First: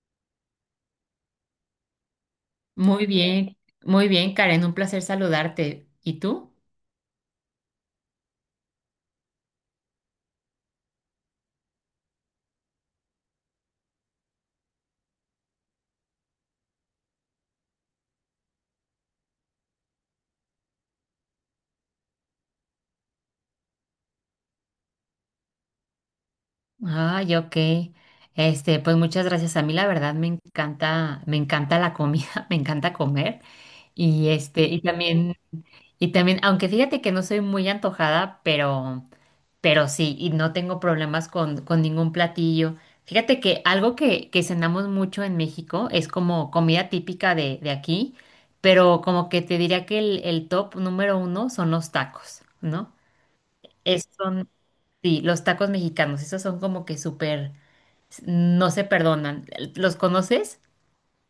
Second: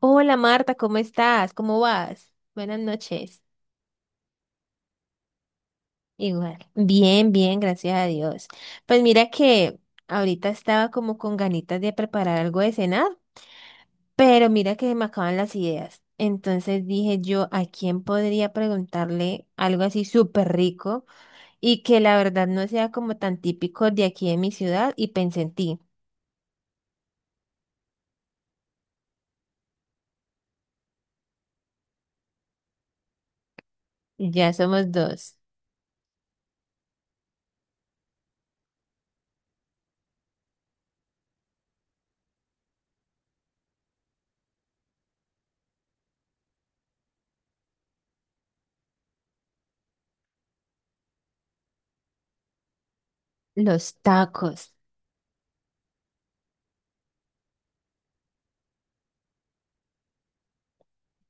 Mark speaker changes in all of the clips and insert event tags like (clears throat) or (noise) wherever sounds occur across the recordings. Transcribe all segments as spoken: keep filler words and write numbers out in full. Speaker 1: Hola Marta, ¿cómo estás? ¿Cómo vas? Buenas
Speaker 2: Muy
Speaker 1: noches.
Speaker 2: bien, muy bien, Karen, un placer saludarte. ¿Y tú?
Speaker 1: Igual. Bien, bien, gracias a Dios. Pues mira que ahorita estaba como con ganitas de preparar algo de cenar, pero mira que me acaban las ideas. Entonces dije yo, ¿a quién podría preguntarle algo así súper rico y que la verdad no sea como tan típico de aquí de mi ciudad? Y pensé en ti.
Speaker 2: Ay, ok. Este, pues muchas gracias. A mí la verdad me encanta, me encanta la comida, (laughs) me encanta comer. Y
Speaker 1: Ya
Speaker 2: este, y
Speaker 1: somos
Speaker 2: también,
Speaker 1: dos.
Speaker 2: y también, aunque fíjate que no soy muy antojada, pero, pero sí, y no tengo problemas con, con ningún platillo. Fíjate que algo que, que cenamos mucho en México es como comida típica de, de aquí, pero como que te diría que el, el top número uno son los tacos, ¿no?
Speaker 1: Los
Speaker 2: Es- son,
Speaker 1: tacos.
Speaker 2: sí, los tacos mexicanos, esos son como que súper, no se perdonan. ¿Los conoces?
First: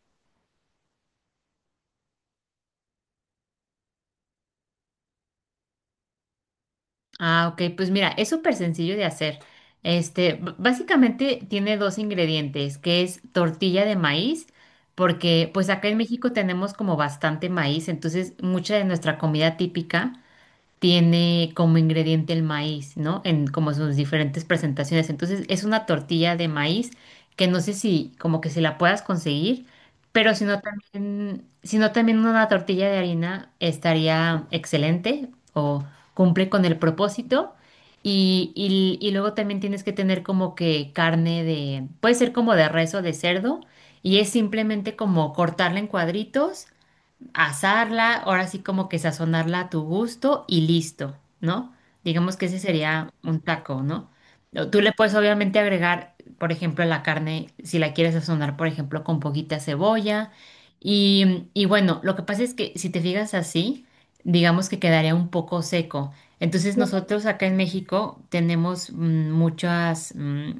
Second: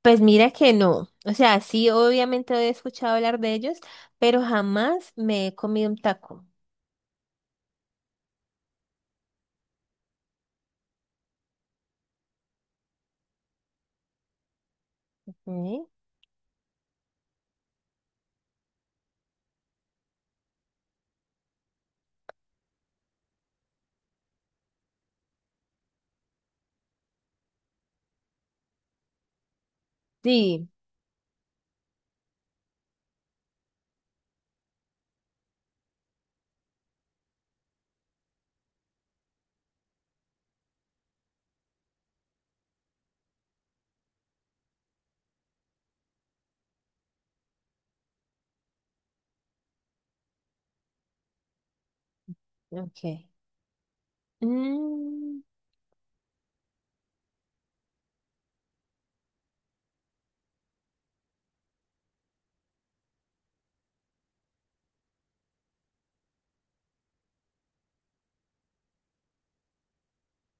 Speaker 1: Pues mira que no. O sea, sí, obviamente he escuchado hablar de ellos, pero jamás me he comido un taco.
Speaker 2: Ah, ok, pues mira, es súper sencillo de hacer. Este, b- básicamente tiene dos ingredientes, que es tortilla de maíz, porque pues
Speaker 1: ¿Eh?
Speaker 2: acá en México tenemos como bastante maíz, entonces mucha de nuestra comida típica tiene como ingrediente el maíz, ¿no? En como sus diferentes presentaciones. Entonces es una tortilla de maíz que no sé si como que si la puedas conseguir, pero si no
Speaker 1: Sí,
Speaker 2: también, si no también una tortilla de harina estaría excelente o cumple con el propósito. Y, y, y luego también tienes que tener como que carne de, puede ser como de res o de cerdo, y es simplemente como cortarla en cuadritos, asarla, ahora sí como que sazonarla a tu gusto y listo, ¿no? Digamos que ese sería
Speaker 1: ok.
Speaker 2: un taco, ¿no? O tú le puedes
Speaker 1: Mm,
Speaker 2: obviamente agregar, por ejemplo, la carne, si la quieres sazonar, por ejemplo, con poquita cebolla. Y, y bueno, lo que pasa es que si te fijas así, digamos que quedaría un poco seco. Entonces nosotros acá en México tenemos, mm, muchas, mm,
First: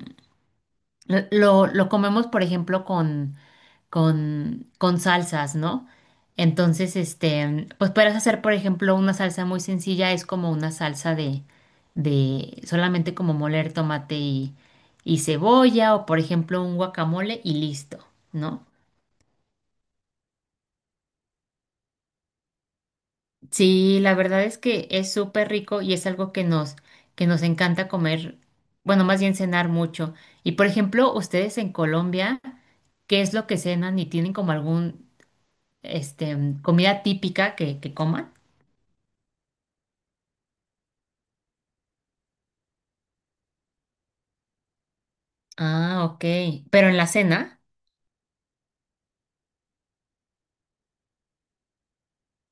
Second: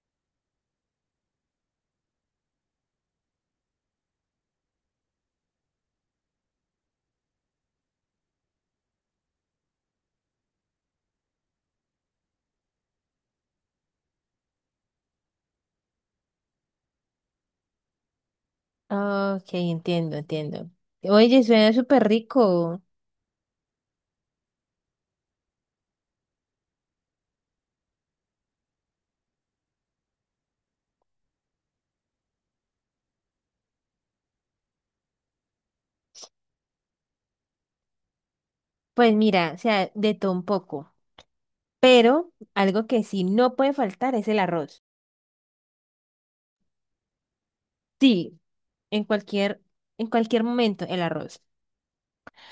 Speaker 2: lo, lo lo comemos, por ejemplo, con con, con salsas, ¿no? Entonces, este, pues puedes hacer, por ejemplo, una salsa muy sencilla, es como una salsa de, de solamente como moler tomate y, y cebolla, o por ejemplo, un guacamole y listo, ¿no?
Speaker 1: ok, entiendo, entiendo. Oye, suena súper rico.
Speaker 2: Sí, la verdad es que es súper rico y es algo que nos, que nos encanta comer, bueno, más bien cenar mucho. Y por ejemplo, ustedes en Colombia, ¿qué es lo que cenan y tienen como algún, este, comida típica que, que coman?
Speaker 1: Pues mira, o sea, de todo un poco. Pero algo que sí no puede faltar es el arroz.
Speaker 2: Ah, ok. Pero en la cena,
Speaker 1: Sí, en cualquier, en cualquier momento, el arroz.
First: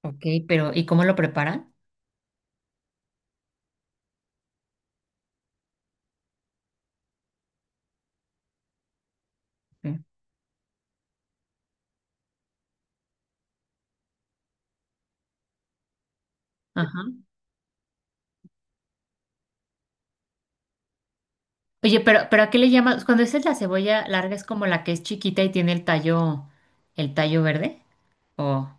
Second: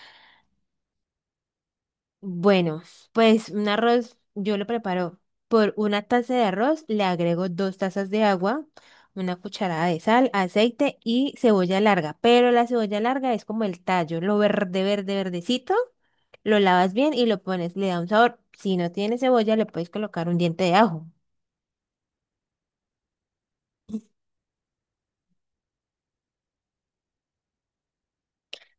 Speaker 2: ok, pero ¿y cómo lo preparan?
Speaker 1: Bueno, pues un arroz yo lo preparo por una taza de arroz, le agrego dos tazas de agua, una cucharada de
Speaker 2: Mm.
Speaker 1: sal, aceite y cebolla larga. Pero la cebolla larga es como el tallo, lo verde, verde, verdecito. Lo lavas
Speaker 2: Ajá.
Speaker 1: bien y lo pones, le da un sabor. Si no tiene cebolla, le puedes colocar un diente de ajo.
Speaker 2: Oye, pero, pero ¿a qué le llamas? Cuando dices la cebolla larga es como la que es chiquita y tiene el tallo, el tallo verde. O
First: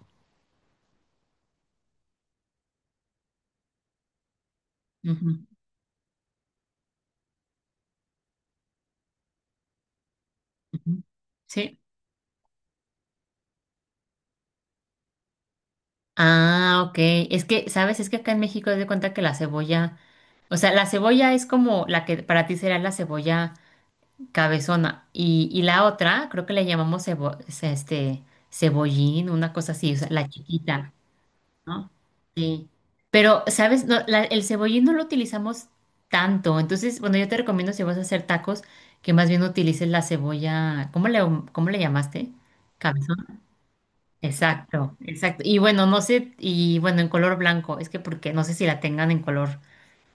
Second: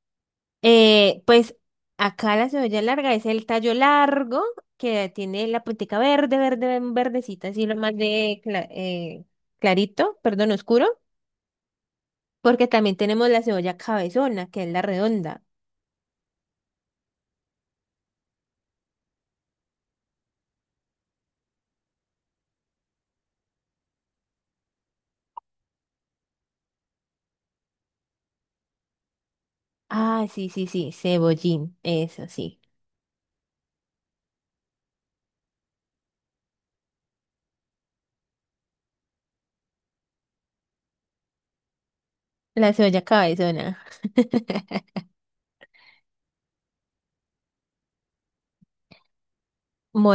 Speaker 1: Eh, pues acá la cebolla larga es el tallo largo que
Speaker 2: Ujú,
Speaker 1: tiene la puntica verde, verde, ven- verdecita, así lo más de cla- eh, clarito, perdón, oscuro.
Speaker 2: ujú. Sí.
Speaker 1: Porque también tenemos la cebolla cabezona, que es la redonda.
Speaker 2: Ah, ok. Es que, ¿sabes? Es que acá en México te de cuenta que la cebolla, o sea, la cebolla es como la que para ti será la cebolla cabezona. Y, y la otra, creo que le llamamos cebo- ce- este, cebollín, una cosa así, o sea,
Speaker 1: Ah,
Speaker 2: la
Speaker 1: sí, sí, sí,
Speaker 2: chiquita.
Speaker 1: cebollín,
Speaker 2: ¿No?
Speaker 1: eso sí.
Speaker 2: Sí. Pero, ¿sabes? No, la- el cebollín no lo utilizamos tanto. Entonces, bueno, yo te recomiendo si vas a hacer tacos, que más bien utilices la cebolla. ¿Cómo le, ¿cómo le llamaste?
Speaker 1: La cebolla
Speaker 2: Cabezón.
Speaker 1: cabezona,
Speaker 2: Exacto, exacto. Y bueno, no sé, y bueno, en color blanco. Es que porque no sé si la tengan en color,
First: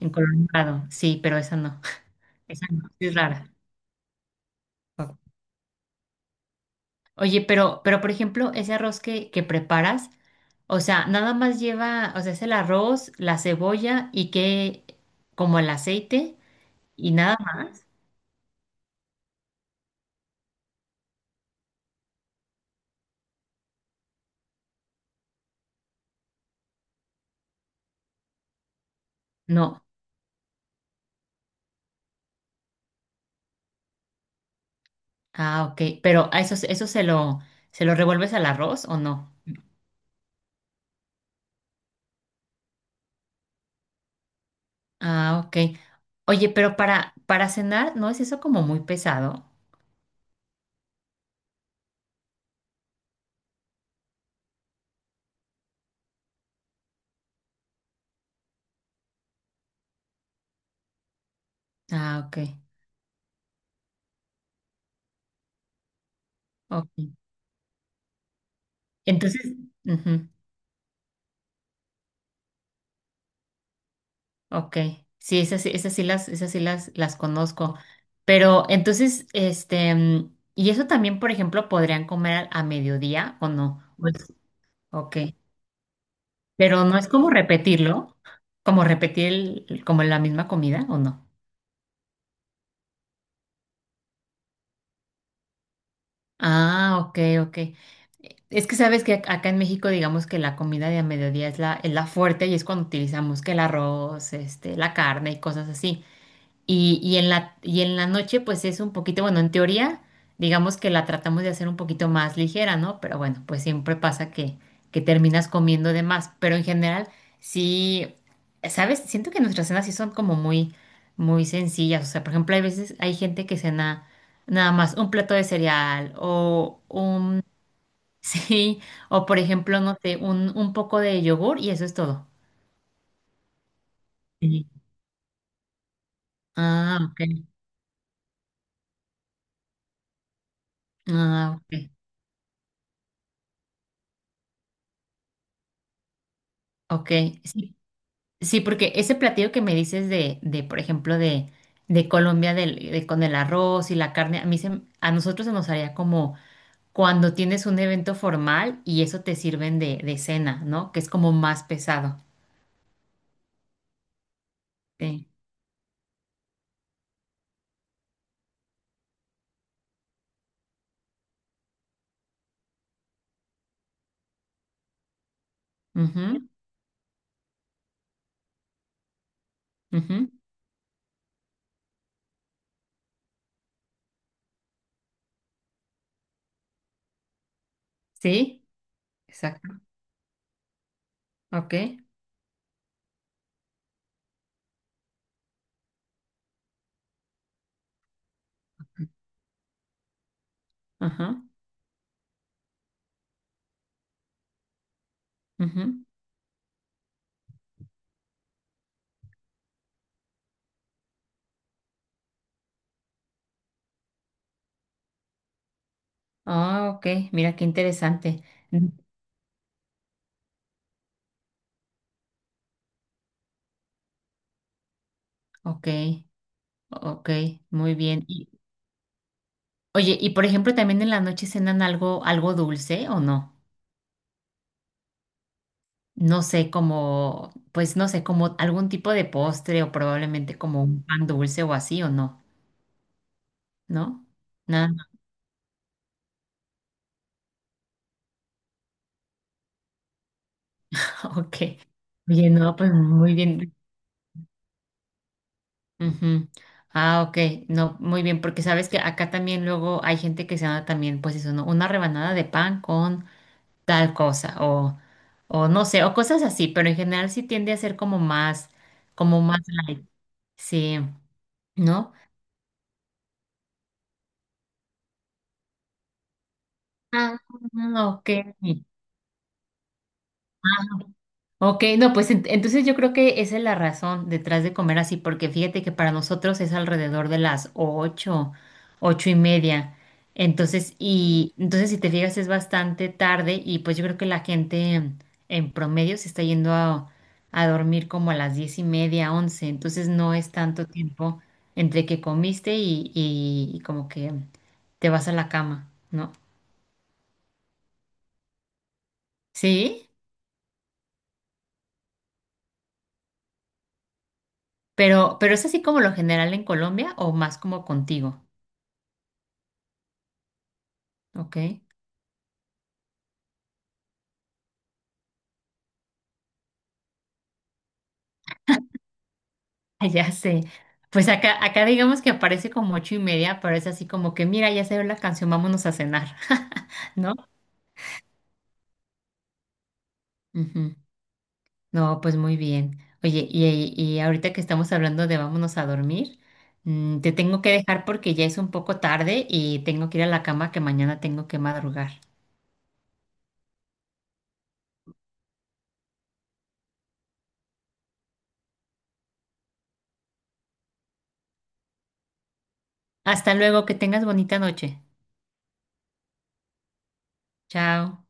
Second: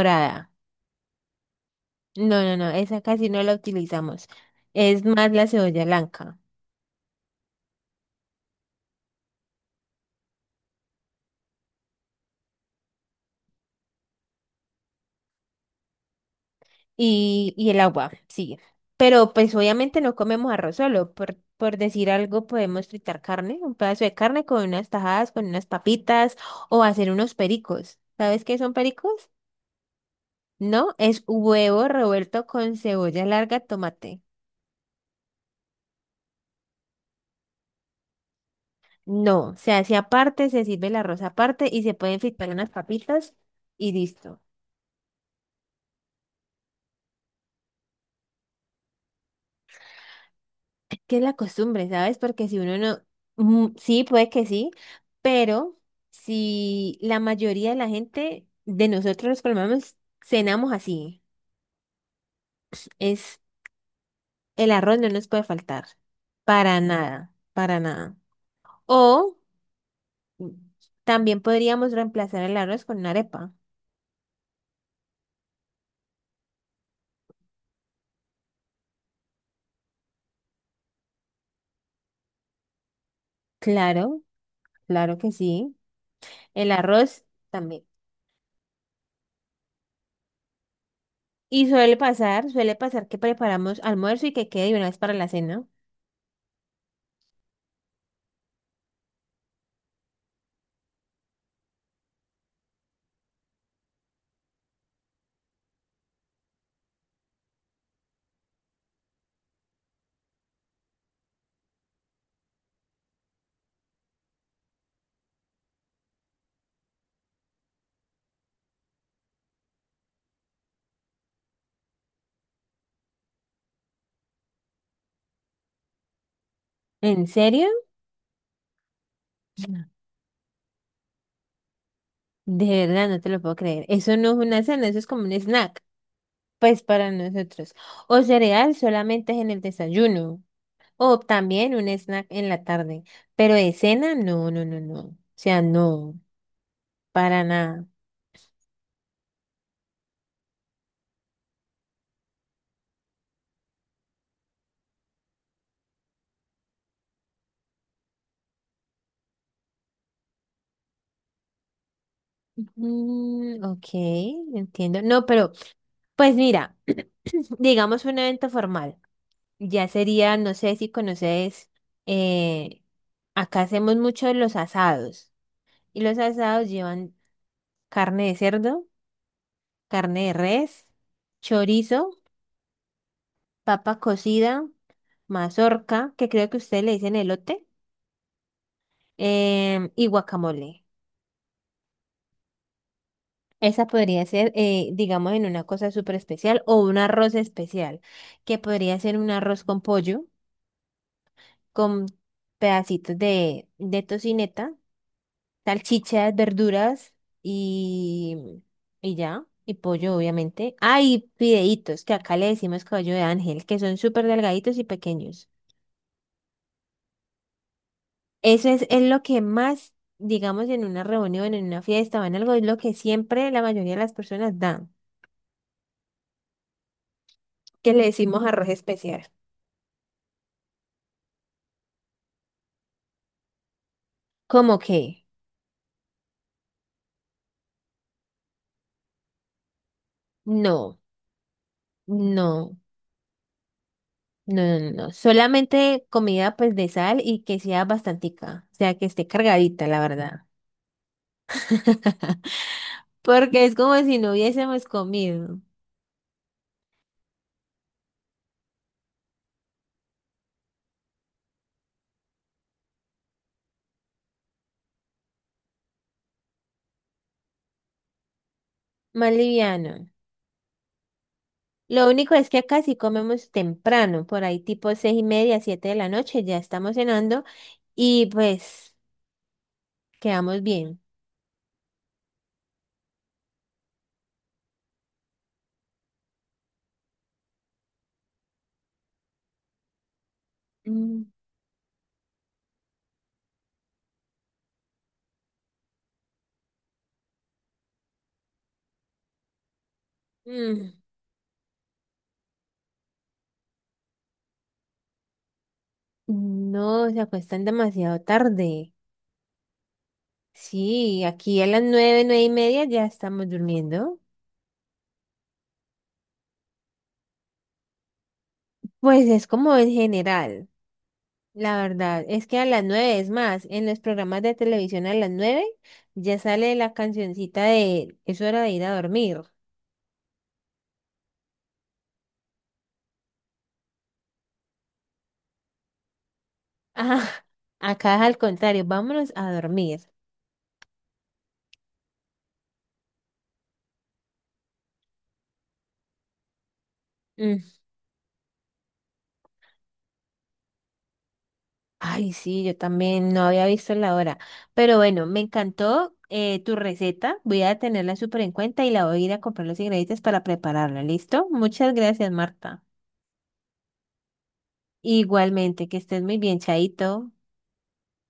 Speaker 2: en color morado. Sí, pero esa no. (laughs)
Speaker 1: No, no,
Speaker 2: Esa
Speaker 1: no,
Speaker 2: no,
Speaker 1: esa
Speaker 2: sí es
Speaker 1: casi no
Speaker 2: rara.
Speaker 1: la utilizamos. Es más la cebolla blanca
Speaker 2: Oye, pero, pero por ejemplo, ese arroz que, que preparas, o sea, nada más lleva, o sea, es el arroz, la cebolla y que, como el aceite y nada
Speaker 1: y, y
Speaker 2: más.
Speaker 1: el agua, sí. Pero pues obviamente no comemos arroz solo. Por, por decir algo, podemos fritar carne, un pedazo de carne con unas tajadas, con unas papitas o hacer unos pericos. ¿Sabes qué son pericos?
Speaker 2: No.
Speaker 1: No, es huevo revuelto con cebolla larga, tomate.
Speaker 2: Ah, ok. Pero a eso, eso se lo, se lo revuelves al arroz o no?
Speaker 1: No, se hace aparte, se sirve el arroz aparte y se pueden fritar unas papitas y listo.
Speaker 2: Ah, ok. Oye, pero para, para cenar, ¿no es eso como muy pesado?
Speaker 1: Que es la costumbre, ¿sabes? Porque si uno no, mm, sí, puede que sí, pero si la mayoría de la gente de nosotros los colombianos cenamos así,
Speaker 2: Ah, ok.
Speaker 1: es el arroz no nos puede faltar, para
Speaker 2: Ok.
Speaker 1: nada, para nada. O
Speaker 2: Entonces, ujú.
Speaker 1: mm, también podríamos reemplazar el arroz con una arepa.
Speaker 2: Ok, sí, esas, sí- esas sí las, esas sí las, las conozco. Pero entonces, este, mm, y eso también, por ejemplo, podrían comer a, a mediodía o no.
Speaker 1: Claro,
Speaker 2: Pues, ok,
Speaker 1: claro que sí. El
Speaker 2: pero no es
Speaker 1: arroz
Speaker 2: como
Speaker 1: también.
Speaker 2: repetirlo, como repetir el- el- como la misma comida o no.
Speaker 1: Y suele pasar, suele pasar que preparamos almuerzo y que quede de una vez para la cena.
Speaker 2: Ah, ok, ok. Es que sabes que ac- acá en México, digamos que la comida de a mediodía es la, es la fuerte y es cuando utilizamos que el arroz, este, la carne y cosas así. Y, y en la, y en la noche, pues es un poquito, bueno, en teoría, digamos que la tratamos de hacer un poquito más ligera, ¿no? Pero bueno, pues siempre pasa que, que terminas comiendo de más. Pero en general, sí, ¿sabes? Siento que nuestras cenas sí son como muy, muy sencillas. O sea, por ejemplo, hay veces, hay gente que cena nada más un plato de cereal o
Speaker 1: ¿En
Speaker 2: un,
Speaker 1: serio?
Speaker 2: (laughs) sí, o por ejemplo, no sé, un, un poco de yogur y eso es todo.
Speaker 1: De verdad, no te lo puedo creer. Eso no es una
Speaker 2: Sí.
Speaker 1: cena, eso es como un snack, pues
Speaker 2: Ah,
Speaker 1: para
Speaker 2: ok.
Speaker 1: nosotros. O cereal solamente es en el desayuno. O
Speaker 2: Ah,
Speaker 1: también un
Speaker 2: ok.
Speaker 1: snack en la tarde. Pero de cena, no, no, no, no. O sea, no,
Speaker 2: Ok.
Speaker 1: para
Speaker 2: Sí,
Speaker 1: nada.
Speaker 2: sí, porque ese platillo que me dices de, de por ejemplo, de, de Colombia del- de- con el arroz y la carne, a mí se, a nosotros se nos haría como cuando tienes un evento formal y eso te sirven de, de cena, ¿no? Que es como más pesado.
Speaker 1: Mm, ok, entiendo. No,
Speaker 2: Sí.
Speaker 1: pero, pues mira, (clears throat) digamos un evento formal. Ya sería, no sé si conoces, eh, acá hacemos mucho los asados. Y los
Speaker 2: Ujú,
Speaker 1: asados llevan carne de cerdo, carne
Speaker 2: ujú.
Speaker 1: de res, chorizo, papa cocida, mazorca, que creo que ustedes le dicen elote,
Speaker 2: Sí, exacto.
Speaker 1: em, y guacamole.
Speaker 2: Ok.
Speaker 1: Esa podría ser, eh, digamos, en una cosa súper especial o un arroz especial, que podría ser un arroz con pollo,
Speaker 2: Ajá.
Speaker 1: con pedacitos de, de tocineta,
Speaker 2: Ujú.
Speaker 1: salchichas, verduras y, y ya, y pollo, obviamente. Ah, y fideitos, que acá le decimos caballo de ángel, que son súper delgaditos y pequeños.
Speaker 2: Ah, ok. Mira qué interesante.
Speaker 1: Eso es,
Speaker 2: Mm.
Speaker 1: es lo que más, digamos, en una reunión, en una fiesta o en algo, es lo que siempre la mayoría de las personas dan,
Speaker 2: Ok, ok,
Speaker 1: que
Speaker 2: muy
Speaker 1: le
Speaker 2: bien.
Speaker 1: decimos
Speaker 2: Y-
Speaker 1: arroz especial.
Speaker 2: oye, y por ejemplo, también en la noche cenan algo, algo dulce, ¿o no?
Speaker 1: ¿Cómo que?
Speaker 2: No sé, como, pues no sé, como algún tipo de postre o probablemente como
Speaker 1: No,
Speaker 2: un pan dulce o así o
Speaker 1: no.
Speaker 2: no,
Speaker 1: No,
Speaker 2: ¿no?
Speaker 1: no, no,
Speaker 2: Nada,
Speaker 1: no. Solamente comida pues de sal y que sea bastantica, o sea que esté cargadita, la verdad.
Speaker 2: (laughs) ok. Oye, no, pues muy
Speaker 1: Porque es
Speaker 2: bien.
Speaker 1: como si no hubiésemos comido.
Speaker 2: Ujú. Ah, ok, no, muy bien, porque sabes que acá también luego hay gente que se da también, pues eso, ¿no? Una rebanada de pan con tal cosa o, o no sé, o cosas así, pero en general sí tiende a ser como más,
Speaker 1: Más
Speaker 2: como más light,
Speaker 1: liviano.
Speaker 2: sí,
Speaker 1: Lo
Speaker 2: ¿no?
Speaker 1: único es que acá sí comemos temprano, por ahí tipo seis y media, siete de la noche, ya estamos
Speaker 2: Ah,
Speaker 1: cenando y
Speaker 2: ok.
Speaker 1: pues quedamos bien.
Speaker 2: Ok, no, pues ent- entonces yo creo que esa es la razón detrás de comer así, porque fíjate que para nosotros es alrededor de las ocho, ocho y media. Entonces,
Speaker 1: Mm,
Speaker 2: y entonces si te fijas es bastante tarde y pues yo creo que la gente en, en promedio se está yendo a, a dormir como a las diez y media, once. Entonces no es tanto
Speaker 1: mm.
Speaker 2: tiempo entre que comiste y, y y como que te vas a la cama, ¿no?
Speaker 1: No, se acuestan demasiado tarde.
Speaker 2: Sí,
Speaker 1: Sí, aquí a las nueve, nueve y media ya estamos durmiendo.
Speaker 2: pero, pero es así como lo general en Colombia o más como contigo.
Speaker 1: Pues es como en general.
Speaker 2: Ok, (laughs)
Speaker 1: La verdad es que a las nueve, es más, en los programas de televisión a las nueve ya sale la cancioncita de es hora de ir a dormir. (laughs)
Speaker 2: ya sé. Pues acá, acá digamos que aparece como ocho y media, pero es así como que, mira, ya se ve la canción, vámonos a cenar, (laughs)
Speaker 1: Ah,
Speaker 2: ¿no?
Speaker 1: acá es al contrario, vámonos a dormir.
Speaker 2: Ujú. No, pues muy bien. Oye, y, y ahorita que estamos hablando de vámonos a dormir, mm, te tengo que
Speaker 1: Mm,
Speaker 2: dejar porque ya es un poco tarde y tengo que ir a la cama que mañana tengo que madrugar.
Speaker 1: ay, sí, yo también no había visto la hora. Pero bueno, me encantó eh, tu receta. Voy a tenerla súper en cuenta y la voy a ir a comprar los ingredientes para prepararla. ¿Listo? Muchas gracias, Marta.
Speaker 2: Hasta luego, que tengas bonita noche.
Speaker 1: Igualmente, que estés muy bien, Chaito.
Speaker 2: Chao.